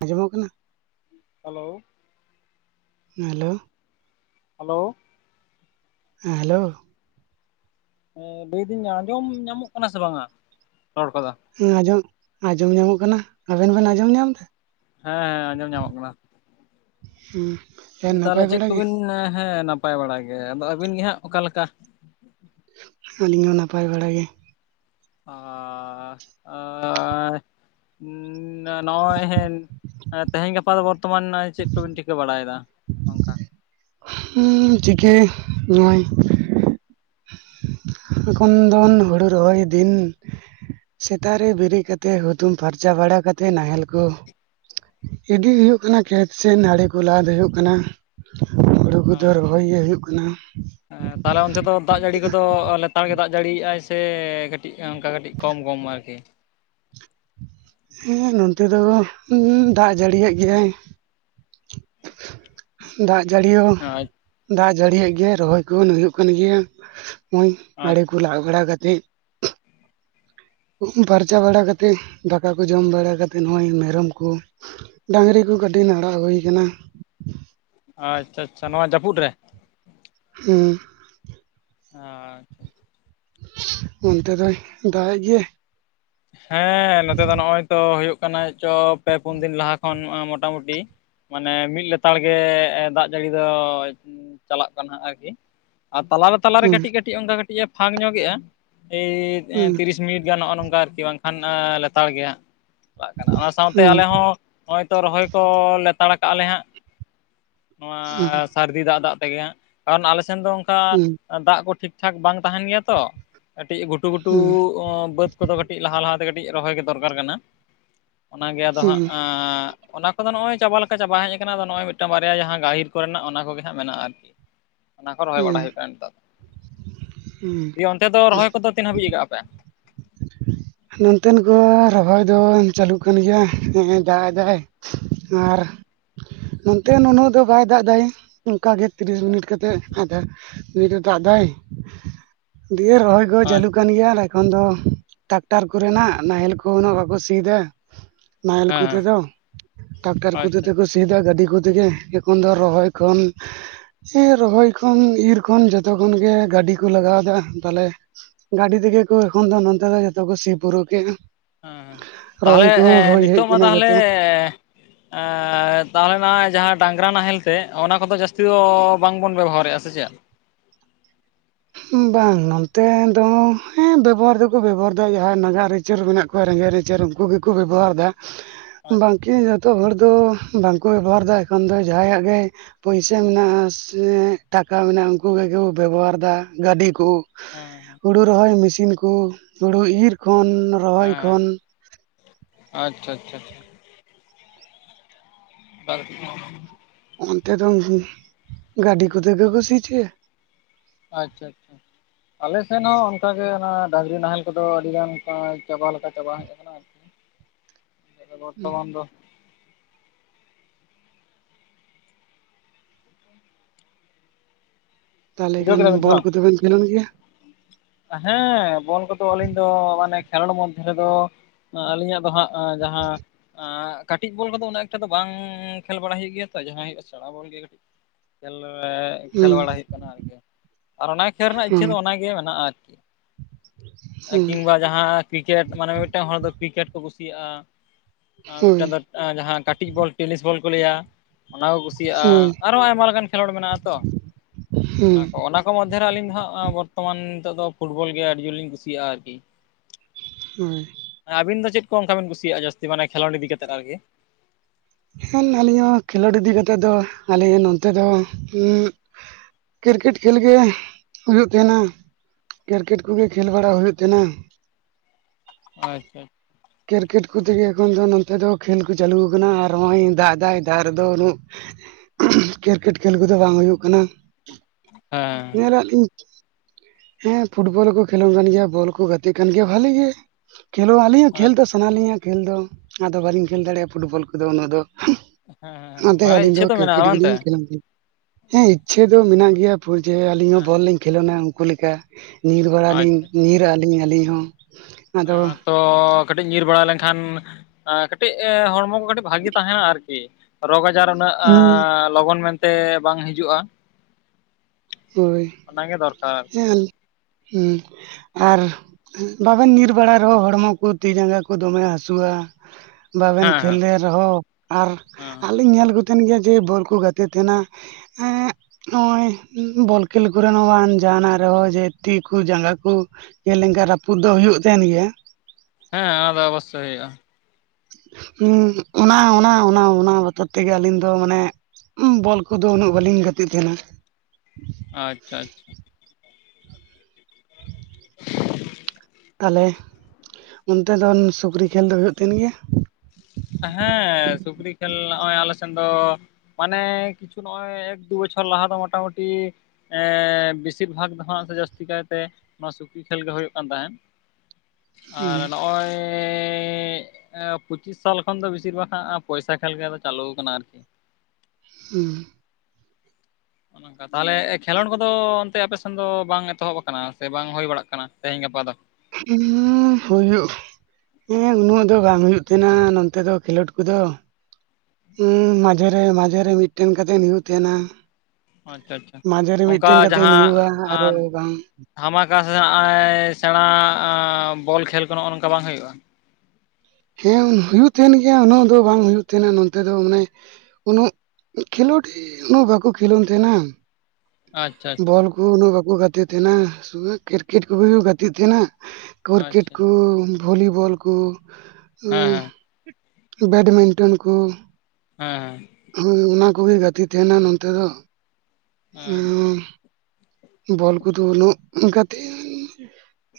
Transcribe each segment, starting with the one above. ᱟᱸᱡᱚᱢᱚᱜ ᱠᱟᱱᱟ? Hello hello hello ᱦᱮᱸ ᱦᱮᱞᱳ ᱞᱟᱹᱭ ᱫᱟᱹᱧ ᱟᱸᱡᱚᱢ ᱧᱟᱢᱚᱜ ᱠᱟᱱᱟ ᱥᱮ ᱵᱟᱝ-ᱟ, ᱨᱚᱲ ᱠᱚᱫᱚ ᱾ ᱟᱸᱡᱚᱢ ᱟᱸᱡᱚᱢ ᱧᱟᱢᱚᱜ ᱠᱟᱱᱟ, ᱟᱵᱮᱱ ᱵᱮᱱ ᱟᱸᱡᱚᱢ ᱧᱟᱢ ᱫᱟ? ᱦᱮᱸ ᱦᱮᱸ ᱟᱸᱡᱚᱢ ᱧᱟᱢᱚᱜ ᱠᱟᱱᱟ ᱾ ᱦᱩ ᱛᱟᱦᱚᱞᱮ ᱪᱮᱫ ᱠᱚᱵᱤᱱ? ᱦᱮᱸ ᱱᱟᱯᱟᱭ ᱵᱟᱲᱟ ᱜᱮ, ᱟᱫᱚ ᱟᱹᱵᱤᱱ ᱜᱮ ᱦᱟᱸᱜ ᱚᱠᱟᱞᱮᱠᱟ? ᱟᱹᱞᱤᱧ ᱦᱚᱸ ᱱᱟᱯᱟᱭ ᱵᱟᱲᱟ ᱜᱮ ᱟᱟ [unintelligible] ᱱᱚᱭ [unintelligible] ᱛᱮᱦᱮᱧ ᱜᱟᱯᱟ ᱫᱚ ᱵᱚᱨᱛᱚᱢᱟᱱ ᱪᱮᱫ ᱠᱚᱵᱤᱱ ᱴᱷᱤᱠᱟᱹ ᱵᱟᱲᱟᱭ ᱮᱫᱟ? ᱱᱚᱝᱠᱟ ᱪᱤᱠᱟᱹᱭ ᱱᱟᱭ? ᱮᱠᱷᱚᱱ ᱫᱚᱱ ᱦᱩᱲᱩ ᱨᱚᱦᱚᱭ ᱫᱤᱱ ᱥᱮᱛᱟᱜ ᱨᱮ ᱵᱤᱨᱤᱫ ᱠᱟᱛᱮ ᱛᱮ ᱦᱩᱛᱩᱢ ᱯᱷᱟᱨᱪᱟ ᱵᱟᱲᱟ ᱠᱟᱛᱮ ᱱᱟᱦᱮᱞ ᱠᱚ ᱤᱰᱤ ᱦᱩᱭᱩᱜ ᱠᱟᱱᱟ ᱠᱷᱮᱛ ᱥᱮᱫ ᱟᱹᱲᱤ ᱠᱩ ᱞᱟᱜᱽ ᱦᱩᱭᱩᱜ ᱠᱟᱱᱟ ᱦᱩᱲᱩ ᱛᱚ ᱟᱨ ᱨᱚᱦᱚᱭ ᱜᱮ ᱦᱩᱭᱩᱜ ᱠᱟᱱᱟ ᱛᱟᱦᱞᱮ ᱚᱱᱛᱮ ᱫᱚ ᱫᱟᱜ ᱡᱟᱹᱲᱤ ᱠᱚᱫᱚ ᱞᱮᱛᱟᱲ ᱜᱮ ᱫᱟᱜ ᱡᱟᱹᱲᱤᱭᱮᱜᱟᱭ ᱥᱮᱻ ᱚᱱᱠᱟ ᱠᱟᱹᱴᱤᱡ ᱠᱚᱢ ᱠᱚᱢ ᱟᱨᱠᱤ ᱦᱮᱸ ᱱᱚᱱᱛᱮ ᱫᱚ ᱩᱸᱻ ᱫᱟᱜ ᱡᱟᱹᱲᱤᱭᱮᱜ ᱜᱮᱭᱟᱭ ᱫᱟᱜ ᱡᱟᱹᱲᱤᱭ ᱦᱚᱸ ᱟᱪ ᱫᱟᱜ ᱡᱟᱹᱲᱤᱭᱟᱜ ᱜᱮᱭᱟᱭ ᱨᱚᱦᱚᱭ ᱠᱚ ᱦᱩᱭᱩᱜ ᱠᱟᱱ ᱜᱮᱭᱟ ᱱᱚᱜ ᱟᱪ ᱟᱲᱮ ᱠᱚ ᱞᱟᱜᱽ ᱵᱟᱲᱟ ᱠᱟᱛᱮ ᱩᱢ ᱯᱷᱟᱨᱪᱟ ᱵᱟᱲᱟ ᱠᱟᱛᱮ, ᱫᱟᱠᱟ ᱠᱚ ᱡᱚᱢ ᱵᱟᱲᱟ ᱠᱟᱛᱮ, ᱱᱚᱜᱼᱚᱭ ᱢᱮᱨᱚᱢ ᱠᱚ ᱰᱟᱸᱜᱨᱤ ᱠᱚ ᱠᱟᱹᱴᱤᱱ ᱟᱲᱟᱜ ᱦᱩᱭ ᱠᱟᱱᱟ ᱟᱪᱪᱷᱟ ᱟᱪᱪᱷᱟ ᱱᱚᱣᱟ ᱡᱟᱹᱯᱩᱫ ᱨᱮ ᱦᱩᱸ ᱟᱟᱻ ᱚᱱᱛᱮ ᱫᱚᱭ ᱫᱟᱜᱽ ᱮᱫ ᱜᱮᱭ-ᱟ? ᱦᱮᱸ ᱱᱚᱛᱮ ᱫᱚ ᱱᱚᱜᱼᱚᱭ ᱛᱚ ᱦᱩᱭᱩᱜ ᱠᱟᱱᱟ ᱪᱚ ᱯᱮ ᱯᱩᱱ ᱫᱤᱱ ᱞᱟᱦᱟ ᱠᱷᱚᱱ ᱢᱚᱴᱟᱢᱩᱴᱤ ᱢᱟᱱᱮ ᱢᱤᱫ ᱞᱮᱛᱟᱲ ᱜᱮ ᱫᱟᱜ ᱡᱟᱹᱲᱤ ᱫᱚ ᱪᱟᱞᱟᱜ ᱠᱟᱱᱟ ᱟᱨᱠᱤ᱾ ᱟᱨ ᱛᱟᱞᱟ ᱨᱮ ᱫᱚ ᱛᱟᱞᱟᱨᱮ ᱠᱟᱹᱴᱤᱡ ᱠᱟᱹᱴᱤᱡ ᱚᱱᱠᱟ ᱠᱟᱹᱴᱤᱡᱼ ᱮ ᱯᱷᱟᱸᱠ ᱧᱚᱜᱮᱜᱼᱟ ᱮᱭ ᱛᱤᱨᱤᱥ ᱢᱤᱱᱤᱴ ᱜᱟᱱ ᱱᱚᱜᱼᱚᱭ ᱱᱚᱝᱠᱟ ᱠᱤ ᱵᱟᱝᱠᱷᱟᱱ ᱞᱮᱛᱟᱲ ᱜᱮᱭᱟ, ᱪᱟᱞᱟᱜ ᱠᱟᱱᱟ ᱚᱱᱟ ᱥᱟᱶᱛᱮ ᱟᱞᱮ ᱦᱚᱸ ᱱᱚᱜᱼᱚᱭ ᱛᱚ ᱨᱚᱦᱚᱭ ᱠᱚ ᱞᱮᱛᱟᱲ ᱠᱟᱜᱼᱟ ᱞᱮ ᱦᱟᱸᱜ ᱱᱚᱣᱟ ᱥᱟᱹᱨ ᱫᱟᱜ ᱫᱟᱜ ᱛᱮᱜᱮ ᱦᱟᱸ, ᱠᱟᱨᱚᱱ ᱟᱞᱮ ᱥᱮᱱ ᱫᱚ ᱚᱱᱠᱟ ᱫᱟᱜ ᱠᱚ ᱴᱷᱤᱠ ᱴᱷᱟᱠ ᱵᱟᱝ ᱛᱟᱦᱮᱱ ᱜᱮᱭᱟ ᱛᱚ, ᱠᱟᱹᱴᱤᱡ ᱜᱷᱩᱴᱩ ᱜᱷᱩᱴᱩ ᱵᱟᱹᱫ ᱠᱚᱫᱚ ᱠᱟᱹᱴᱤᱡ ᱞᱟᱦᱟ ᱞᱟᱦᱟᱛᱮ ᱠᱟᱹᱴᱤᱡ ᱨᱚᱦᱚᱭ ᱜᱮ ᱫᱚᱨᱠᱟᱨ ᱠᱟᱱᱟ ᱚᱱᱟᱜᱮ ᱟᱫᱚ ᱦᱟᱸᱜ ᱚᱱᱟ ᱠᱚᱫᱚ ᱱᱚᱜᱼᱚᱭ ᱪᱟᱵᱟ ᱞᱮᱠᱟ ᱪᱟᱵᱟ ᱦᱮᱡ ᱟᱠᱟᱱᱟ ᱱᱚᱜᱼᱚᱭ ᱢᱤᱫᱴᱟᱝ ᱵᱟᱨᱭᱟ ᱡᱟᱦᱟᱸ ᱜᱟᱹᱦᱤᱨ ᱠᱚᱨᱮᱱᱟᱜ ᱚᱱᱟ ᱠᱚᱜᱮ ᱦᱟᱸᱜ ᱢᱮᱱᱟᱜᱼᱟ ᱟᱨᱠᱤ᱾ [inaudible] ᱚᱱᱟ ᱠᱚ ᱨᱚᱦᱚᱭ ᱵᱟᱲᱟ ᱦᱩᱭᱩᱜ ᱠᱟᱱᱟ᱾ ᱱᱮᱛᱚᱜ ᱫᱚ ᱫᱤᱭᱮ ᱚᱱᱛᱮ ᱫᱚ ᱨᱚᱦᱚᱭ ᱠᱚᱫᱚ ᱛᱤᱱ ᱦᱟᱹᱵᱤᱡ ᱠᱟᱜ-ᱟ ᱯᱮ? ᱱᱚᱛᱮᱱ ᱠᱚ ᱨᱚᱦᱚᱭ ᱫᱚ ᱪᱟᱹᱞᱩᱜ ᱠᱟᱱ ᱜᱮᱭᱟ ᱦᱮᱸ ᱫᱟᱜ ᱫᱟᱭ ᱱᱟᱨ ᱱᱚᱱᱛᱮ ᱱᱩᱱᱟᱹᱜ ᱫᱚ ᱵᱟᱭ ᱫᱟᱜ ᱫᱟᱭ ᱚᱱᱠᱟ ᱜᱮ ᱛᱤᱨᱤᱥ ᱢᱤᱱᱤᱴ ᱠᱟᱛᱮ ᱫᱟᱜ ᱫᱟᱭ ᱫᱤᱭᱮ ᱨᱚᱦᱚᱭ ᱠᱚ ᱦᱮᱸ ᱪᱟᱹᱞᱩ ᱠᱟᱱ ᱜᱮᱭᱟ ᱮᱠᱷᱚᱱ ᱫᱚ ᱴᱟᱠᱴᱟᱨ ᱠᱚ ᱨᱮᱱᱟᱜ ᱱᱟᱦᱮᱞ ᱠᱚ ᱩᱱᱟᱹᱜ ᱵᱟᱠᱚ ᱥᱤᱭ ᱮᱫᱟ᱾ ᱱᱟᱭᱮᱞ ᱠᱩᱛᱮ ᱦᱮᱸ ᱫᱚ, ᱴᱟᱠᱴᱟᱨ ᱠᱩᱛᱮ ᱟᱪᱪᱷᱟ ᱛᱮᱠᱚ ᱥᱤᱫᱟ ᱜᱟᱹᱰᱤ ᱠᱟᱛᱮ ᱜᱮ ᱮᱠᱷᱚᱱ ᱫᱚ ᱨᱚᱦᱚᱭ ᱠᱷᱚᱱ ᱦᱮᱸ ᱨᱚᱦᱚᱭ ᱠᱷᱚᱱ ᱤᱨ ᱠᱷᱚᱱ ᱡᱚᱛᱚ ᱠᱷᱚᱱ ᱜᱮ ᱜᱟᱹᱰᱤ ᱠᱚ ᱞᱟᱜᱟᱣ ᱮᱫᱟ, ᱛᱟᱦᱞᱮ ᱜᱟᱹᱰᱤ ᱛᱮᱜᱮ ᱠᱚ ᱮᱠᱷᱚᱱ ᱫᱚ ᱱᱚᱱᱛᱮ ᱫᱚ ᱡᱚᱛᱚ ᱠᱚ ᱥᱤ ᱯᱩᱨᱟᱹ ᱠᱮᱜᱼᱟ᱾ ᱦᱮᱸ ᱨᱚᱦᱚᱭ ᱛᱟᱦᱚᱞᱮ ᱠᱚ ᱦᱩᱭ ᱦᱮᱡ ᱱᱤᱛᱚᱜ ᱢᱟ ᱠᱟᱱᱟ ᱛᱟᱦᱚᱞᱮ ᱡᱚᱛᱚ [inaudible] ᱛᱟᱦᱞᱮ ᱱᱟᱜ ᱡᱟᱦᱟᱸ ᱰᱟᱝᱜᱽᱨᱟ ᱱᱟᱦᱮᱞ ᱛᱮ, ᱚᱱᱟ ᱠᱚᱫᱚ ᱡᱟᱹᱥᱛᱤ ᱫᱚ ᱵᱟᱝᱵᱚᱱ ᱵᱮᱵᱚᱦᱟᱨᱮᱫᱼᱟ ᱥᱮ ᱪᱮᱫ? ᱵᱟᱝ ᱱᱚᱱᱛᱮᱸ ᱫᱚ ᱦᱮᱸ ᱵᱮᱵᱚᱦᱟᱨ ᱫᱚᱠᱚ ᱵᱮᱵᱚᱦᱟᱨ ᱮᱫᱟ, ᱡᱟᱦᱟᱸᱭ ᱱᱟᱜᱟᱨ ᱨᱮ ᱪᱟᱹᱨ ᱢᱮᱱᱟᱜ ᱠᱚᱣᱟ ᱨᱮᱸᱜᱮᱡ ᱨᱤᱪᱟᱹᱨ ᱩᱱᱠᱩ ᱜᱮ ᱠᱚ ᱵᱮᱵᱚᱦᱟᱨ ᱮᱫᱟ ᱟᱪᱪᱷᱟ ᱵᱟᱝᱠᱤ᱾ ᱦᱚᱲ ᱫᱚ ᱵᱟᱝ ᱠᱚ ᱵᱮᱵᱚᱦᱟᱨ ᱮᱫᱟ, ᱮᱠᱷᱚᱱ ᱫᱚ ᱡᱟᱦᱟᱸᱭᱟᱜ ᱜᱮ ᱯᱩᱭᱥᱟᱹ ᱢᱮᱱᱟᱜᱼᱟ ᱥᱮ ᱴᱟᱠᱟ ᱢᱮᱱᱟᱜᱼᱟ, ᱩᱱᱠᱩ ᱜᱮ ᱠᱚ ᱵᱮᱵᱚᱦᱟᱨ ᱮᱫᱟ ᱜᱟᱹᱰᱤ ᱠᱚ ᱦᱩᱸ ᱦᱩᱲᱩ ᱨᱚᱦᱚᱭ ᱢᱤᱥᱤᱱ ᱠᱩ, ᱦᱩᱲᱩ ᱤᱨ ᱠᱷᱚᱱ ᱨᱚᱦᱚᱭ ᱦᱮᱸ ᱠᱷᱚᱱ ᱟᱪᱪᱷᱟ ᱟᱪᱪᱷᱟ [inaudible] ᱚᱱᱛᱮ ᱫᱚ ᱜᱟᱹᱰᱤ ᱠᱚᱛᱮ ᱜᱮ ᱠᱩ ᱥᱤ ᱪᱚᱭᱟ᱾ ᱟᱪᱪᱷᱟ ᱟᱪᱪᱷᱟ ᱪᱷᱟ ᱟᱞᱮ ᱥᱮᱱ ᱦᱚᱸ ᱚᱱᱠᱟ ᱜᱮ ᱚᱱᱟ ᱰᱟᱝᱜᱽᱨᱤ ᱱᱟᱦᱮᱞ ᱠᱚᱫᱚ ᱟᱹᱰᱤ ᱜᱟᱱ ᱠᱚ ᱪᱟᱵᱟ ᱞᱮᱠᱟ ᱪᱟᱵᱟ ᱦᱮᱡ ᱟᱠᱟᱱᱟ᱾ [inaudible] ᱵᱚᱨᱛᱚᱢᱟᱱ ᱫᱚ ᱛᱟᱦᱚᱞᱮ ᱵᱩᱡᱷᱟᱹᱣ ᱠᱷᱟᱱ ᱠᱮᱫᱟ ᱵᱤᱱ ᱥᱮ ᱵᱚᱞ ᱵᱟᱝ ᱠᱚᱫᱚ ᱵᱤᱱ ᱠᱷᱮᱞᱳᱱ ᱜᱤᱭᱟ? ᱦᱮᱸ ᱵᱚᱞ ᱠᱚᱫᱚ ᱟᱹᱞᱤᱧ ᱫᱚ ᱢᱟᱱᱮ ᱠᱷᱮᱞᱳᱰ ᱢᱚᱫᱽᱫᱷᱮ ᱨᱮᱫᱚ ᱟᱹᱞᱤᱧᱟᱜ ᱫᱚ ᱦᱟᱸᱜ ᱡᱟᱦᱟᱸ ᱟᱸ ᱠᱟᱹᱴᱤᱡ ᱵᱚᱞ ᱠᱚᱫᱚ ᱩᱱᱟᱹᱜ ᱮᱠᱴᱟ ᱫᱚ ᱵᱟᱝ ᱠᱷᱮᱞ ᱵᱟᱲᱟ ᱦᱩᱭᱩᱜ ᱜᱮᱭᱟ ᱛᱚ᱾ ᱡᱟᱦᱟᱸ ᱦᱩᱭᱩᱜᱼᱟ ᱥᱮᱬᱟ ᱵᱚᱞ ᱜᱮ ᱠᱷᱮᱞ ᱠᱷᱮᱞ ᱦᱩᱸ ᱵᱟᱲᱟ ᱦᱩᱭᱩᱜ ᱠᱟᱱᱟ ᱟᱨᱠᱤ ᱟᱨ ᱚᱱᱟ ᱠᱷᱮᱞ ᱨᱮᱱᱟᱜ ᱤᱪᱪᱷᱟᱹ ᱦᱩᱸ ᱫᱚ ᱚᱱᱟᱜᱮ ᱢᱮᱱᱟᱜᱼᱟ ᱟᱨᱠᱤ᱾ ᱦᱩᱸ ᱠᱤᱝᱵᱟ ᱡᱟᱦᱟᱸ ᱠᱨᱤᱠᱮᱴ ᱢᱟᱱᱮ ᱢᱤ-ᱢᱤᱫᱴᱟᱝ ᱦᱚᱲ ᱫᱚ ᱠᱨᱤᱠᱮᱴ ᱠᱚ ᱠᱩᱥᱤᱭᱟᱜᱼᱟ ᱟᱨ ᱦᱳᱭ ᱢᱤᱫᱴᱟᱝ ᱫᱚ ᱡᱟᱦᱟᱸ ᱠᱟᱹᱴᱤᱡ ᱵᱚᱞ ᱴᱮᱞᱤᱥ ᱵᱚᱞ ᱠᱚ ᱞᱟᱹᱭᱟ᱾ ᱚᱱᱟ ᱠᱚ ᱦᱳᱭ ᱠᱩᱥᱤᱭᱟᱜᱼᱟ ᱟᱨᱦᱚᱸ ᱟᱭᱢᱟ ᱞᱮᱠᱟᱱ ᱠᱷᱮᱞᱳᱰ ᱢᱮᱱᱟᱜᱼᱟ ᱛᱚ᱾ ᱦᱩᱸ ᱚᱱᱟ ᱠᱚ ᱠᱚ ᱢᱚᱫᱽᱫᱷᱮ ᱨᱮ ᱟᱹᱞᱤᱧ ᱫᱚ ᱦᱟᱸᱜ ᱵᱚᱨᱛᱚᱢᱟᱱ ᱱᱤᱛᱚᱜ ᱫᱚ ᱯᱷᱩᱴᱵᱚᱞ ᱜᱮ ᱟᱹᱰᱤ ᱡᱳᱨ ᱞᱤᱧ ᱠᱩᱥᱤᱭᱟᱜᱼᱟ ᱟᱨᱠᱤ᱾ ᱩᱸ ᱟᱹᱵᱤᱱ ᱫᱚ ᱪᱮᱫ ᱠᱚ ᱚᱱᱠᱟ ᱵᱤᱱ ᱠᱩᱥᱤᱭᱟᱜᱼᱟ ᱡᱟᱹᱥᱛᱤ ᱢᱟᱱᱮ ᱠᱷᱮᱸᱞᱳᱰ ᱤᱫᱤ ᱠᱟᱛᱮ ᱟᱨᱠᱤ᱾ ᱦᱮᱸ ᱟᱹᱞᱤᱧ ᱦᱚᱸ ᱠᱷᱮᱞᱳᱰ ᱤᱫᱤ ᱠᱟᱛᱮᱜ ᱫᱚ ᱟᱞᱮ ᱱᱚᱛᱮ ᱫᱚ ᱩᱸ ᱠᱤᱨᱠᱮᱴ ᱠᱷᱮᱞ ᱜᱮ ᱦᱩᱭᱩᱜ ᱛᱟᱦᱮᱱᱟ᱾ ᱠᱤᱨᱠᱮᱴ ᱠᱚᱜᱮ ᱠᱷᱮᱞ ᱵᱟᱲᱟ ᱦᱩᱭᱩᱜ ᱛᱟᱸᱦᱮᱱᱟ᱾ ᱟᱪᱪᱷᱟ᱾ ᱠᱮᱨᱠᱮᱴ ᱠᱚᱛᱮ ᱜᱮ ᱮᱠᱷᱚᱱ ᱫᱚ ᱱᱚᱱᱛᱮ ᱫᱚ ᱠᱷᱮᱞ ᱠᱚ ᱪᱟᱹᱞᱩ ᱠᱟᱱᱟ ᱟᱨ ᱱᱚᱜᱼᱚᱭ ᱫᱟᱜ ᱫᱟᱭ ᱫᱟᱜ ᱨᱮᱫᱚ ᱟᱫᱚ ᱼᱼ ᱠᱮᱨᱠᱮᱴ ᱠᱷᱮᱞ ᱠᱚᱫᱚ ᱵᱟᱝ ᱦᱩᱭᱩᱜ ᱠᱟᱱᱟ᱾ ᱦᱮᱸ᱾ ᱧᱮᱞᱟ ᱤᱧᱼᱼ ᱦᱮᱸ ᱯᱷᱩᱴᱵᱚᱞ ᱠᱚ ᱠᱷᱮᱞᱳᱱ ᱠᱟᱱ ᱜᱮᱭᱟ ᱵᱚᱞ ᱠᱚ ᱜᱟᱛᱮᱜ ᱠᱟᱱ ᱜᱮᱭᱟ, ᱵᱷᱟᱞᱮ ᱜᱮ ᱠᱷᱮᱞᱳ ᱟᱞᱤᱧ ᱦᱚᱸ ᱦᱮᱸ ᱠᱷᱮᱞ ᱫᱚᱼᱼ ᱥᱟᱱᱟ ᱞᱤᱧᱟ ᱠᱷᱮᱞ ᱫᱚ ᱟᱫᱚ ᱵᱟᱹᱞᱤᱧ ᱠᱷᱮᱞ ᱫᱟᱲᱮᱭᱟᱜᱼᱟ ᱯᱷᱩᱴᱵᱚᱞ ᱠᱚᱫᱚ ᱩᱱᱟᱹᱜ ᱫᱚ᱾ ᱦᱮᱸ ᱚᱱᱟᱛᱮ ᱢᱟᱱᱮ ᱟᱹᱞᱤᱧ ᱤᱪᱪᱷᱟᱹ ᱫᱚ ᱢᱮᱱᱟᱜᱼᱟ ᱠᱤᱨᱠᱮᱴ ᱵᱟᱝ ᱛᱮ ᱜᱮᱞᱤᱧ ᱠᱷᱮᱞᱚᱱ ᱛᱟᱦᱮᱸᱱᱟ᱾ ᱦᱮᱸ ᱤᱪᱪᱷᱟᱹ ᱫᱚ ᱢᱮᱱᱟᱜ ᱜᱮᱭᱟ [unintelligible] ᱡᱮ ᱟᱹᱞᱤᱧ ᱦᱚᱸ ᱵᱚᱞ ᱞᱤᱧ ᱠᱷᱮᱞᱳᱱᱟ ᱩᱱᱠᱩ ᱞᱮᱠᱟ᱾ ᱧᱤᱨ ᱵᱟᱲᱟᱞᱤᱧ ᱟᱪᱪᱷᱟ ᱧᱤᱨᱟ ᱞᱤᱧ ᱟᱹᱞᱤᱧ ᱦᱚᱸ ᱟᱫᱚᱼᱼ ᱛᱚ ᱠᱟᱹᱴᱤᱡ ᱧᱤᱨ ᱵᱟᱲᱟ ᱞᱮᱱᱠᱷᱟᱱ, ᱠᱟᱹᱴᱤᱡ ᱦᱚᱲᱢᱚ ᱠᱚ ᱠᱟᱹᱴᱤᱡ ᱵᱷᱟᱹᱜᱤ ᱛᱟᱦᱮᱸᱱᱟ ᱟᱨᱠᱤ᱾ ᱨᱳᱜᱽ ᱟᱡᱟᱨ ᱩᱱᱟᱹᱜ ᱦᱩᱸ ᱞᱚᱜᱚᱱ ᱢᱮᱱᱛᱮ ᱵᱟᱝ ᱦᱤᱡᱩᱜᱼᱟ᱾ ᱦᱳᱭ ᱚᱱᱟᱜᱮ ᱫᱚᱨᱠᱟᱨ ᱟᱨᱠᱤ ᱦᱮᱸ ᱦᱮᱸ᱾ ᱟᱨ ᱵᱟᱵᱮᱱ ᱧᱤᱨ ᱵᱟᱲᱟ ᱨᱮᱦᱚᱸ ᱦᱚᱲᱢᱚ ᱠᱚ ᱛᱤ ᱡᱟᱸᱜᱟ ᱠᱚ ᱫᱚᱢᱮ ᱦᱟᱹᱥᱩᱣᱟ᱾ ᱵᱟᱵᱮᱱ ᱦᱮᱸ ᱠᱷᱮᱞ ᱦᱮᱸ ᱞᱮ ᱨᱮᱦᱚᱸ ᱟᱨ ᱦᱮᱸ ᱟᱞᱤᱧ ᱧᱮᱞᱼᱼ ᱛᱟᱦᱮᱱ ᱜᱮᱭᱟ ᱡᱮ ᱵᱚᱞ ᱠᱚ ᱜᱟᱛᱮᱜ ᱛᱟᱦᱮᱱᱟ ᱮᱜ ᱱᱚᱜᱼᱚᱭᱼᱼ ᱵᱚᱞ ᱠᱷᱮᱞ ᱠᱚᱨᱮ ᱦᱚᱸ ᱵᱟᱝ ᱡᱟᱦᱱᱟᱜ ᱨᱮᱦᱚᱸ ᱡᱮ ᱛᱤ ᱠᱩ ᱡᱟᱸᱜᱟ ᱠᱩᱼᱼ ᱧᱮᱞ ᱞᱮᱱᱠᱟ ᱨᱟᱹᱯᱩᱫ ᱫᱚ ᱦᱩᱭᱩᱜ ᱛᱟᱦᱮᱱ ᱜᱮᱭᱟ᱾ ᱦᱮᱸ ᱚᱱᱟ ᱫᱚ ᱚᱵᱚᱥᱥᱳᱭ ᱦᱳᱭᱳᱜᱼᱟ᱾ ᱦᱮᱸ ᱚᱱᱟ ᱚᱱᱟ ᱚᱱᱟ ᱚᱱᱟ ᱵᱚᱛᱚᱨ ᱛᱮᱜᱮ ᱟᱹᱞᱤᱧ ᱫᱚ ᱢᱟᱱᱮᱼᱼ ᱵᱚᱞ ᱠᱚᱫᱚ ᱩᱱᱟᱹᱜ ᱵᱟᱞᱤᱧ ᱜᱟᱛᱮᱜ ᱛᱟᱦᱮᱱᱟ᱾ ᱟᱪᱪᱷᱟ ᱟᱪᱪᱷᱟ᱾ [unintelligible] ᱛᱟᱦᱚᱞᱮ ᱚᱱᱛᱮ ᱫᱚᱱ ᱥᱩᱠᱨᱤ ᱠᱷᱮᱞ ᱫᱚ ᱦᱩᱭᱩᱜ ᱛᱟᱦᱮᱱ ᱜᱤᱭᱟ? ᱦᱮᱸ ᱥᱩᱠᱨᱤ ᱠᱷᱮᱞ ᱱᱚᱜᱼᱚᱭ ᱟᱞᱮ ᱥᱮᱱ ᱫᱚᱼᱼ ᱢᱟᱱᱮ ᱠᱤᱪᱷᱩ ᱱᱚᱜᱼᱚᱭ ᱮᱠ ᱫᱩ ᱵᱚᱪᱷᱚᱨ ᱞᱟᱦᱟ ᱫᱚ ᱢᱚᱴᱟᱢᱩᱴᱤᱼᱼ ᱮᱸᱻ ᱵᱮᱥᱤᱨ ᱵᱷᱟᱜᱽ ᱫᱚ ᱦᱟᱜ ᱡᱟᱹᱥᱛᱤ ᱠᱟᱭᱛᱮᱼᱼ ᱱᱚᱣᱟ ᱥᱩᱠᱨᱤ ᱠᱷᱮᱞ ᱜᱮ ᱦᱩᱭᱩᱜ ᱠᱟᱱ ᱛᱟᱦᱮᱸᱫ᱾ ᱟᱨ ᱱᱚᱜᱼᱚᱭ ᱯᱚᱸᱪᱤᱥ ᱥᱟᱞᱼᱼ ᱠᱷᱚᱱ ᱫᱚ ᱵᱤᱥᱤᱨ ᱵᱷᱟᱜ ᱦᱟᱜ ᱯᱚᱭᱥᱟ ᱠᱷᱮᱞ ᱜᱮ ᱫᱚ ᱪᱟᱹᱞᱩ ᱠᱟᱱᱟ ᱟᱨᱠᱤ᱾ ᱦᱩᱸ᱾ ᱚᱱᱠᱟ ᱛᱟᱦᱚᱞᱮ ᱠᱷᱮᱞᱳᱰ ᱠᱚᱫᱚ ᱚᱱᱛᱮ ᱟᱯᱮ ᱥᱮᱱ ᱫᱚ ᱵᱟᱝ ᱮᱛᱚᱦᱚᱵ ᱟᱠᱟᱱᱟ ᱥᱮ ᱵᱟᱝ ᱦᱩᱭ ᱵᱟᱲᱟᱜ ᱠᱟᱱᱟ ᱛᱮᱦᱮᱧ ᱜᱟᱯᱟ ᱫᱚ? [unintelligible] ᱦᱩᱭᱩᱜᱼᱼ ᱦᱮᱸ ᱩᱱᱟᱹᱜ ᱫᱚ ᱵᱟᱝ ᱦᱩᱭᱩᱜ ᱛᱟᱦᱮᱸᱱᱟ, ᱱᱚᱱᱛᱮ ᱫᱚ ᱠᱷᱮᱞᱳᱰ ᱠᱚᱫᱚ᱾ ᱩ ᱢᱟᱡᱷᱮᱨᱮ ᱢᱟᱡᱷᱮᱨᱮ ᱢᱤᱫᱴᱮᱱ ᱠᱟᱛᱮᱜ ᱦᱩᱭᱩᱜ ᱛᱟᱦᱮᱸᱱᱟ᱾ ᱟᱪᱪᱷᱟ ᱟᱪᱪᱷᱟ ᱢᱟᱡᱷᱮ ᱨᱮ ᱚᱱᱠᱟ ᱢᱤᱫᱴᱮᱱ ᱠᱟᱛᱮ ᱱᱩᱭᱩᱜᱼᱟ ᱟᱨᱚ ᱵᱟᱝ᱾ ᱟᱢᱟ ᱠᱟᱛᱷᱟ ᱫᱚ ᱱᱚᱜᱼᱚᱭ ᱥᱮᱬᱟ ᱵᱚᱞ ᱠᱷᱮᱞ ᱠᱚ ᱱᱚᱜᱼᱚ ᱱᱚᱝᱠᱟ ᱵᱟᱝ ᱦᱩᱭᱩᱜᱼᱟ? ᱦᱮᱸ ᱦᱩᱭᱩᱜ ᱛᱟᱦᱮᱱ ᱜᱮᱭᱟ ᱩᱱᱟᱹᱜ ᱫᱚ ᱵᱟᱝ ᱦᱩᱭᱩᱜ ᱛᱟᱦᱮᱱᱟ ᱱᱚᱱᱛᱮ ᱫᱚ ᱢᱟᱱᱮᱼᱼ ᱩᱱᱟᱹᱜ ᱠᱷᱮᱞᱳᱰᱤᱭᱟᱹ ᱩᱱᱟᱹᱜ ᱵᱟᱠᱚ ᱠᱷᱮᱞᱳᱸᱰ ᱛᱟᱦᱮᱱᱟ, ᱟᱪᱪᱷᱟ ᱟᱪᱪᱷᱟ ᱵᱚᱞᱼᱼ ᱠᱩ ᱩᱱᱟᱹᱜ ᱵᱟᱠᱚ ᱜᱟᱛᱮᱜ ᱛᱟᱦᱮᱱᱟ, ᱥᱩᱫᱩ ᱠᱤᱨᱠᱮᱴ ᱠᱚᱜᱮ ᱠᱚ ᱜᱟᱛᱮᱜ ᱛᱟᱦᱮᱸᱱᱟ᱾ ᱠᱤᱨᱠᱮᱴ ᱟᱪᱪᱷᱟ ᱠᱩ ᱵᱷᱚᱞᱤᱵᱚᱞ ᱠᱩ᱾ ᱦᱮᱸ ᱦᱳᱭ ᱦᱮᱸ ᱵᱮᱰᱢᱤᱱᱴᱚᱱ ᱠᱩ᱾ ᱦᱮᱸ ᱦᱮᱸ ᱾ ᱦᱳᱭ ᱚᱱᱟ ᱠᱚᱜᱮ ᱜᱟᱛᱮᱜ ᱛᱟᱦᱮᱱᱟ ᱱᱚᱱᱛᱮ ᱫᱚᱼᱼ ᱦᱮᱸ ᱦᱮᱸ ᱵᱚᱞ ᱠᱩᱫᱚ ᱩᱱᱟᱹᱜ ᱜᱟᱛᱮᱜ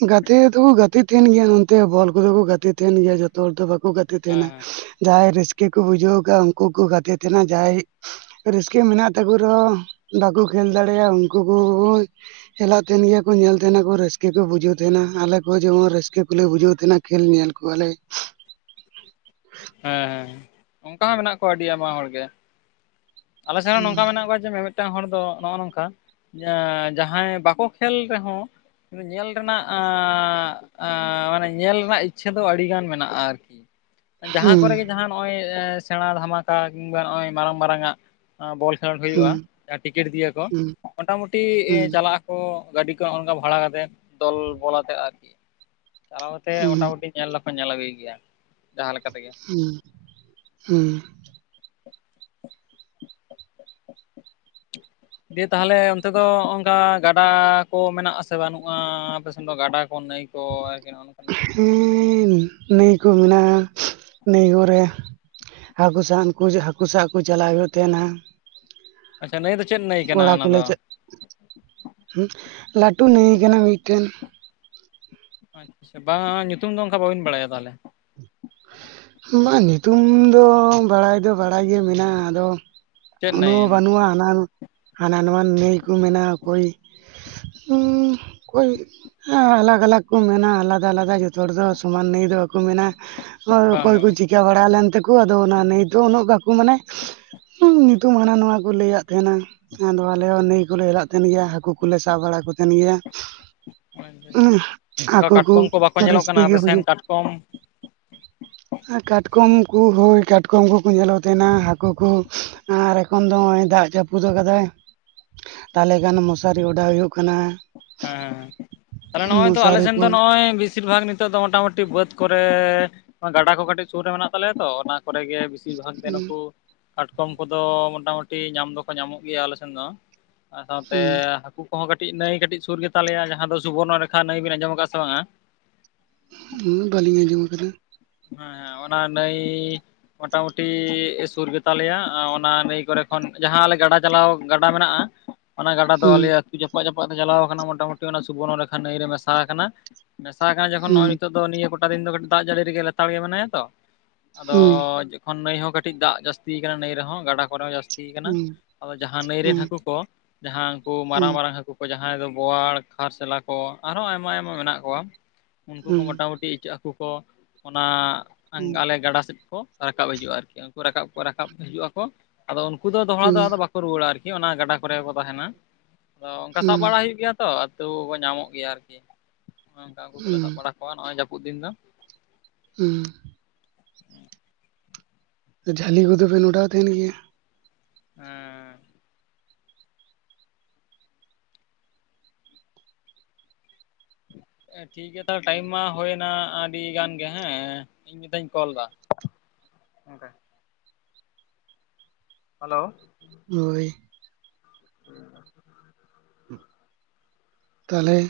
ᱟᱹᱧᱼᱼ ᱜᱟᱛᱮ ᱫᱚᱠᱚ ᱜᱟᱛᱮ ᱛᱟᱦᱮᱱ ᱜᱮᱭᱟ ᱱᱚᱱᱛᱮ ᱵᱚᱞ ᱠᱚᱫᱚ ᱠᱚ ᱜᱟᱛᱮ ᱛᱟᱦᱮᱱ ᱜᱮᱭᱟ ᱡᱚᱛᱚ ᱦᱚᱲ ᱫᱚ ᱵᱟᱠᱚᱼᱼ ᱠᱩ ᱜᱟᱛᱮᱜ ᱦᱮᱸ ᱛᱟᱦᱮᱱᱟ ᱦᱮᱸ ᱡᱟᱦᱟᱸᱟᱭ ᱨᱟᱹᱥᱠᱟᱹ ᱠᱚ ᱵᱩᱡᱷᱟᱹᱣ ᱠᱟᱜᱼᱟ, ᱩᱱᱠᱩ ᱠᱚ ᱜᱟᱛᱮ ᱛᱟᱦᱮᱱᱟ ᱡᱟᱦᱟᱸᱭᱼᱼ ᱨᱟᱹᱥᱠᱟᱹ ᱢᱮᱱᱟᱜ ᱛᱟᱠᱚ ᱨᱮᱦᱚᱸ ᱵᱟᱠᱚ ᱠᱷᱮᱞ ᱫᱟᱲᱮᱭᱟᱜ ᱩᱱᱠᱩ ᱠᱚ ᱵᱚᱨᱚᱝᱼᱼ ᱪᱟᱞᱟᱜ ᱛᱟᱦᱮᱱ ᱜᱮᱭᱟ ᱠᱚ ᱧᱮᱞ ᱛᱟᱦᱮᱸᱱᱟᱠᱩ ᱨᱟᱹᱥᱠᱟᱹ ᱠᱚ ᱵᱩᱡᱷᱟᱹᱣ ᱛᱟᱦᱮᱸᱱᱟ, ᱟᱞᱮ ᱠᱚ ᱡᱮᱢᱚᱱ ᱨᱟᱹᱥᱠᱟᱹ ᱠᱚᱞᱮ ᱵᱩᱡᱷᱟᱹᱣ ᱛᱟᱦᱮᱱᱟ᱾ ᱠᱷᱮᱞ ᱧᱮᱞ ᱠᱚᱣᱟᱞᱮ᱾ ᱦᱮᱸ ᱦᱮᱸ ᱚᱝᱠᱟ ᱦᱚᱸ ᱢᱮᱱᱟᱜ ᱠᱚᱣᱟ ᱟᱹᱰᱤ ᱟᱭᱢᱟ ᱦᱚᱲ ᱜᱮ᱾ ᱟᱞᱮ ᱥᱮᱱ ᱦᱚᱸ ᱱᱚᱝᱠᱟ ᱢᱮᱱᱟᱜ ᱠᱚᱣᱟ ᱡᱮ ᱢᱤᱢᱤᱫᱴᱟᱝ ᱦᱚᱲ ᱫᱚ ᱱᱚᱜᱼᱚ ᱱᱚᱝᱠᱟ᱾ ᱮᱸ, ᱡᱟᱦᱟᱸᱭ ᱵᱟᱠᱚ ᱠᱷᱮᱹᱞ ᱨᱮᱦᱚᱸ ᱧᱮᱞ ᱨᱮᱱᱟᱜ ᱟᱸᱻ ᱟᱸᱻ ᱢᱟᱱᱮ ᱧᱮᱞ ᱨᱮᱱᱟᱜ ᱤᱪᱪᱷᱟᱹ ᱫᱚ ᱟᱹᱰᱤ ᱜᱟᱱ ᱢᱮᱱᱟᱜᱼᱟ ᱟᱨᱠᱤ ᱡᱟᱦᱟᱸ ᱦᱩᱸ ᱠᱚᱨᱮᱜᱮ ᱡᱟᱦᱟᱸ ᱱᱚᱜᱼᱚᱭ ᱥᱮᱬᱟ ᱫᱷᱟᱢᱟᱠᱟ ᱠᱤᱝᱵᱟ ᱱᱚᱜᱼᱚᱭ ᱢᱟᱨᱟᱝ ᱢᱟᱨᱟᱝᱟᱜ ᱵᱚᱞ ᱡᱷᱮᱹᱞ ᱦᱩᱭᱩᱜᱼᱟ ᱦᱩᱸ ᱡᱟᱦᱟᱸ ᱴᱤᱠᱤᱴ ᱫᱤᱭᱟ ᱠᱚ, ᱦᱩᱸ ᱢᱚᱴᱟᱢᱩᱴᱤ ᱦᱩᱸ ᱪᱟᱞᱟᱜ ᱠᱚ ᱜᱟᱹᱰᱤ ᱠᱚ ᱚᱱᱠᱟ ᱵᱷᱟᱲᱟ ᱠᱟᱛᱮᱜ, ᱫᱚᱞᱵᱚᱞ ᱟᱛᱮᱜ ᱟᱨᱠᱤ ᱪᱟᱞᱟᱣ ᱠᱟᱛᱮ ᱦᱩᱸ ᱢᱚᱴᱟᱢᱩᱴᱤ ᱧᱮᱞ ᱫᱚᱠᱚ ᱧᱮᱞ ᱟᱹᱜᱩᱭ ᱜᱮᱭᱟ ᱡᱟᱦᱟᱸ ᱞᱮᱠᱟ ᱛᱮᱜᱮ᱾ ᱦᱩᱸ, ᱦᱩᱸ᱾ ᱫᱤᱭᱮ ᱛᱟᱦᱞᱮ ᱚᱱᱛᱮ ᱫᱚ ᱱᱚᱜ ᱚᱝᱠᱟ ᱜᱟᱰᱟ ᱠᱚ ᱢᱮᱱᱟᱜ ᱟᱥᱮ ᱵᱟᱹᱱᱩᱜᱼᱟ? ᱟᱯᱮ ᱥᱮᱱ ᱫᱚ ᱜᱟᱰᱟ ᱠᱚ ᱱᱟᱹᱭ ᱠᱚ ᱟᱨᱠᱤ ᱱᱚᱜ-ᱚ ᱱᱚᱝᱠᱟ ᱱᱟᱜ? ᱦᱩᱸ, ᱱᱟᱹᱭᱠᱚ ᱢᱮᱱᱟᱜ-ᱟ, ᱱᱟᱹᱭ ᱠᱚᱨᱮ᱾ ᱦᱟᱹᱠᱩ ᱥᱟᱵ ᱩᱝᱠᱩ ᱡᱮ ᱦᱟᱹᱠᱩ ᱥᱟᱵ ᱠᱩ ᱪᱟᱞᱟᱣ ᱦᱩᱭᱩᱜ ᱛᱮᱦᱮᱱᱟ᱾ ᱟᱪᱪᱷᱟ ᱱᱟᱹᱭ ᱫᱚ ᱪᱮᱫ ᱱᱟᱹᱭ ᱠᱟᱱᱟ ᱚᱱᱟ ᱫᱚ? ᱦᱩᱸ, ᱞᱟᱹᱴᱩ ᱱᱟᱹᱭ ᱠᱟᱱᱟ ᱢᱤᱫᱴᱮᱱ᱾ ᱟᱪᱪᱷᱟ ᱵᱟᱝᱟᱴ ᱧᱩᱛᱩᱢ ᱫᱚ ᱚᱱᱠᱟ ᱵᱟᱵᱤᱱ ᱵᱟᱲᱟᱭᱟ ᱛᱟᱦᱮᱞᱮ? ᱵᱟᱝ ᱧᱩᱛᱩᱢ ᱫᱚ ᱵᱟᱲᱟᱭ ᱫᱚ ᱵᱟᱲᱟᱭ ᱜᱮ ᱢᱮᱱᱟᱜ-ᱟ ᱟᱫᱚ ᱪᱮᱫ ᱱᱟᱹᱭ ᱩᱱᱟᱹᱜ ᱢᱟ ᱚᱱᱟ ᱫᱚ? ᱵᱟᱹᱱᱩᱜ-ᱟ ᱦᱟᱱᱟ ᱱᱚᱣᱟ ᱱᱟᱹᱭ ᱠᱚ ᱢᱮᱱᱟ ᱚᱠᱚᱭ ᱩᱸᱻ ᱚᱠᱚᱭ ᱟᱞᱟᱜᱽ ᱟᱞᱟᱜᱽ ᱠᱚ ᱢᱮᱱᱟ ᱟᱞᱟᱫᱟ ᱟᱞᱟᱫᱟ ᱡᱚᱛᱚ ᱦᱚᱲ ᱫᱚ ᱥᱚᱢᱟᱱ ᱱᱟᱹᱭ ᱫᱚ ᱵᱟᱠᱚ ᱢᱮᱱᱟ᱾ ᱦᱳᱭ, ᱵᱟᱝ ᱚᱠᱚᱭ ᱠᱚ ᱪᱤᱠᱟᱹ ᱵᱟᱲᱟ ᱞᱮᱱ ᱛᱮᱠᱚ ᱟᱫᱚ ᱚᱱᱟ ᱱᱤᱛᱚᱜ ᱩᱱᱟᱹᱜ ᱵᱟᱠᱚ ᱢᱟᱱᱮ ᱧᱩᱛᱩᱢ ᱦᱟᱱᱟ ᱱᱚᱣᱟ ᱠᱚ ᱞᱟᱹᱭᱟᱫ ᱛᱟᱦᱮᱱᱟ᱾ ᱡᱮᱢᱚᱱ ᱟᱞᱮ ᱦᱚᱸ ᱱᱟᱹᱭ ᱠᱚᱞᱮ ᱦᱮᱞᱟᱜ ᱛᱟᱸᱦᱮᱱ ᱜᱮᱭᱟ, ᱦᱟᱹᱠᱩ ᱠᱚᱞᱮ ᱥᱟᱵ ᱵᱟᱲᱟ ᱠᱚ ᱛᱟᱸᱦᱮᱱ ᱜᱮᱭᱟ᱾ ᱵᱟᱝ [unintelligible] ᱦᱟᱹᱠᱩ ᱠᱚ ᱨᱟᱹᱥᱠᱟᱹ ᱜᱮ ᱵᱩᱡᱩᱜ᱾ ᱠᱚᱢ ᱠᱟᱴᱠᱚᱢ ᱠᱚ, ᱦᱳᱭ ᱠᱟᱴᱠᱚᱢ ᱠᱚᱠᱚ ᱧᱮᱞᱚᱜ ᱛᱟᱸᱦᱮᱱᱟ ᱦᱟᱹᱠᱩ ᱠᱚ᱾ ᱟᱨ ᱮᱠᱷᱚᱱ ᱫᱚ ᱦᱚᱸᱜ-ᱚᱭ ᱫᱟᱜ ᱡᱟᱹᱯᱩᱫ ᱟᱠᱟᱫᱟᱭ᱾ ᱛᱟᱦᱞᱮ ᱠᱷᱟᱱ ᱢᱚᱥᱟᱨᱤ ᱚᱰᱟᱣ ᱦᱩᱭᱩᱜ ᱠᱟᱱᱟ᱾ ᱦᱮᱸ, ᱛᱟᱦᱞᱮ ᱱᱚᱜ-ᱚᱭ ᱛᱴᱫᱚ ᱟᱞᱮ ᱢᱚᱥᱟᱨᱤ ᱥᱮᱱ ᱠᱚ ᱫᱚ ᱱᱚᱜ-ᱚᱭ ᱵᱤᱥ ᱵᱤᱥᱤᱨ ᱵᱷᱟᱜᱽ ᱱᱤᱛᱚᱜ ᱫᱚ ᱢᱚᱴᱟᱢᱩᱴᱤ ᱵᱟᱹᱫ ᱠᱚᱨᱮ ᱜᱟᱰᱟ ᱠᱚ ᱠᱟᱹᱴᱤᱡ ᱥᱩᱨ ᱨᱮ ᱢᱮᱱᱟᱜ ᱛᱟᱞᱮᱭᱟ ᱛᱚ ᱚᱱᱟ ᱠᱚᱨᱮ ᱜᱮ ᱵᱤᱥ ᱵᱤᱥᱤᱨ ᱵᱷᱟᱜᱽ ᱜᱮ ᱦᱩᱸ ᱱᱩᱠᱩ ᱠᱟᱴᱠᱚᱢ ᱠᱚᱫᱚ ᱢᱚᱴᱟᱢᱩᱴᱤ ᱧᱟᱢ ᱫᱚᱠᱚ ᱧᱟᱢᱚᱜ ᱜᱮᱭᱟ ᱟᱞᱮ ᱥᱮᱱ ᱫᱚ᱾ ᱟᱨ ᱥᱟᱶᱛᱮ ᱦᱩᱸ ᱦᱟᱹᱠᱩ ᱠᱚᱦᱚᱸ ᱠᱟᱹᱴᱤᱡ ᱱᱟᱹᱭ ᱚᱱᱟ ᱥᱟᱶᱛᱮ ᱟᱨ ᱥᱟᱶᱛᱮ ᱦᱟᱹᱠᱩ ᱠᱚᱦᱚᱸ ᱠᱟᱹᱴᱤᱡ ᱱᱟᱹᱭ ᱠᱟᱹᱴᱤᱡ ᱥᱩᱨ ᱜᱮᱛᱟᱞᱮᱭᱟ ᱡᱟᱦᱟᱸ ᱫᱚ ᱥᱩᱵᱚᱨᱱᱚ ᱨᱮᱠᱷᱟ ᱱᱟᱹᱭ ᱵᱮᱱ ᱟᱸᱡᱚᱢ ᱠᱟᱜ-ᱟ ᱥᱮ ᱵᱟᱝᱟ? ᱦᱩᱸ, ᱵᱟᱹᱞᱤᱧ ᱟᱸᱡᱚᱢ ᱠᱟᱫᱟ᱾ ᱦᱮᱸ ᱚᱱᱟ ᱱᱟᱹᱭ ᱢᱚᱴᱟᱢᱩᱴᱤ ᱥᱩᱨ ᱜᱮᱛᱟᱞᱮᱭᱟ ᱚᱱᱟ ᱱᱟᱹᱭ ᱠᱚᱨᱮ ᱠᱷᱚᱱ ᱡᱟᱦᱟᱸ ᱟᱞᱮ ᱜᱟᱰᱟ ᱪᱟᱞᱟᱣ, ᱜᱟᱰᱟ ᱢᱮᱱᱟᱜ-ᱟ᱾ ᱚᱱᱟ ᱜᱟᱰᱟ ᱫᱚ ᱦᱩᱸ ᱟᱞᱮ ᱟᱹᱛᱩ ᱡᱟᱯᱟᱜ ᱡᱟᱯᱟᱜ ᱛᱮ ᱪᱟᱞᱟᱣ ᱟᱠᱟᱱᱟ ᱢᱚᱴᱟᱢᱩᱴᱤ ᱚᱱᱟ ᱥᱩᱵᱚᱨᱱᱚ ᱨᱮᱠᱷᱟ ᱱᱟᱹᱭ ᱨᱮ ᱢᱮᱥᱟ ᱟᱠᱟᱱᱟ᱾ ᱢᱮᱥᱟ ᱟᱠᱟᱱᱟ ᱡᱚᱠᱷᱚᱱ ᱱᱚᱜᱚᱭ ᱦᱩᱸ ᱱᱤᱛᱚᱜ ᱫᱚ ᱱᱤᱭᱟᱹ ᱜᱚᱴᱟ ᱫᱤᱱ ᱫᱚ ᱠᱟᱹᱴᱤᱡ ᱫᱟᱜ ᱡᱟᱹᱲᱤ ᱨᱮᱜᱮ ᱞᱮᱛᱟᱲ ᱜᱮ ᱢᱮᱱᱟᱭᱟ ᱛᱚ᱾ ᱟᱫᱚ ᱦᱩᱸ ᱡᱚᱠᱷᱚᱱ ᱱᱟᱹᱭ ᱦᱚᱸ ᱠᱟᱹᱴᱤᱡ ᱫᱟᱜ ᱡᱟᱹᱥᱛᱤᱭ ᱠᱟᱱᱟ ᱱᱟᱹᱭ ᱨᱮᱦᱚᱸ ᱜᱟᱰᱟ ᱠᱚᱨᱮ ᱦᱚᱸ ᱡᱟᱹᱥ ᱛᱤᱭ ᱠᱟᱱᱟ, ᱦᱩᱸ ᱟᱫᱚ ᱡᱟᱦᱟᱸ ᱱᱟᱹᱭ ᱨᱮᱱ ᱦᱩᱸ ᱦᱟᱹᱠᱩ ᱠᱚ ᱡᱟᱦᱟᱸ ᱩᱝᱠᱩ ᱦᱩᱸ ᱢᱟᱨᱟᱝ ᱢᱟᱨᱟᱝ ᱦᱟᱹᱠᱩ᱾ ᱡᱟᱦᱟᱸᱭ ᱫᱚ ᱵᱳᱣᱟᱲ, ᱠᱷᱟᱨᱥᱮᱞᱟ ᱠᱚ ᱟᱨᱦᱚᱸ ᱟᱭᱢᱟ ᱟᱭᱢᱟ ᱢᱮᱱᱟᱜ ᱠᱚᱣᱟ᱾ ᱦᱩᱸ ᱩᱱᱠᱩ ᱠᱚ ᱦᱩᱸ ᱢᱚᱴᱟ-ᱢᱩᱴᱤ ᱤᱪᱟᱹᱜ ᱦᱟᱹᱠᱩ ᱠᱚ ᱚᱱᱟ ᱟᱞᱮ ᱜᱟᱰᱟ ᱥᱮᱫ᱾ ᱠᱚ ᱨᱟᱠᱟᱵ ᱦᱤᱡᱩᱜ-ᱟ ᱟᱨᱠᱤ ᱩᱱᱠᱩ ᱨᱟᱠᱟᱵ ᱠᱚ ᱨᱟᱠᱟᱵ ᱦᱤᱡᱩᱜ-ᱟ ᱟᱫᱚ ᱩᱱᱠᱩ ᱫᱚ ᱫᱚᱦᱲᱟ ᱦᱩᱸ ᱫᱚ ᱵᱟ ᱠᱚ ᱨᱩᱣᱟᱹᱲᱟ ᱟᱨᱠᱤ ᱚᱱᱟ ᱜᱟᱰᱟ ᱠᱚᱨᱮ ᱠᱚ ᱛᱟᱦᱮᱱᱟ ᱟᱫᱚ ᱚᱝᱠᱟ ᱥᱟᱵ ᱵᱟᱲᱟ ᱦᱩᱭᱩᱜ ᱜᱮᱭᱟ᱾ ᱛᱚ ᱟᱹᱛᱩ ᱠᱚ ᱧᱟᱢᱚᱜ ᱜᱮᱭᱟ ᱟᱨᱠᱤ ᱱᱚᱝᱠᱟ ᱩᱱᱠᱩ ᱠᱚᱞᱮ ᱦᱩᱸ ᱥᱟᱵ ᱵᱟᱲᱟ ᱠᱚᱣᱟ ᱱᱚᱜ-ᱚᱭ ᱡᱟᱹᱯᱩᱫ ᱫᱤᱱ ᱫᱚ᱾ ᱦᱩᱸ᱾ ᱡᱷᱟᱹᱞᱤ ᱠᱚᱫᱚ ᱵᱮᱱ ᱚᱰᱟᱣ ᱛᱟᱦᱮᱱ ᱜᱮᱭᱟ? ᱦᱮᱸ᱾ ᱮᱸ, ᱴᱷᱤᱠ ᱜᱮᱭᱟ ᱛᱟᱦᱚᱞᱮ ᱴᱟᱭᱤᱢ ᱢᱟ ᱦᱩᱭᱮᱱᱟ ᱟᱹᱰᱤ ᱜᱟᱱ ᱜᱮ ᱦᱮᱸ᱾ ᱤᱧ ᱢᱤᱫ ᱫᱷᱟᱣᱤᱧ ᱠᱚᱞᱫᱟ ᱜᱚᱝᱠᱮ᱾ ᱦᱮᱞᱳ᱾ ᱦᱚᱭ ᱾ [unintelligible] ᱛᱟᱦᱚᱞᱮ ᱾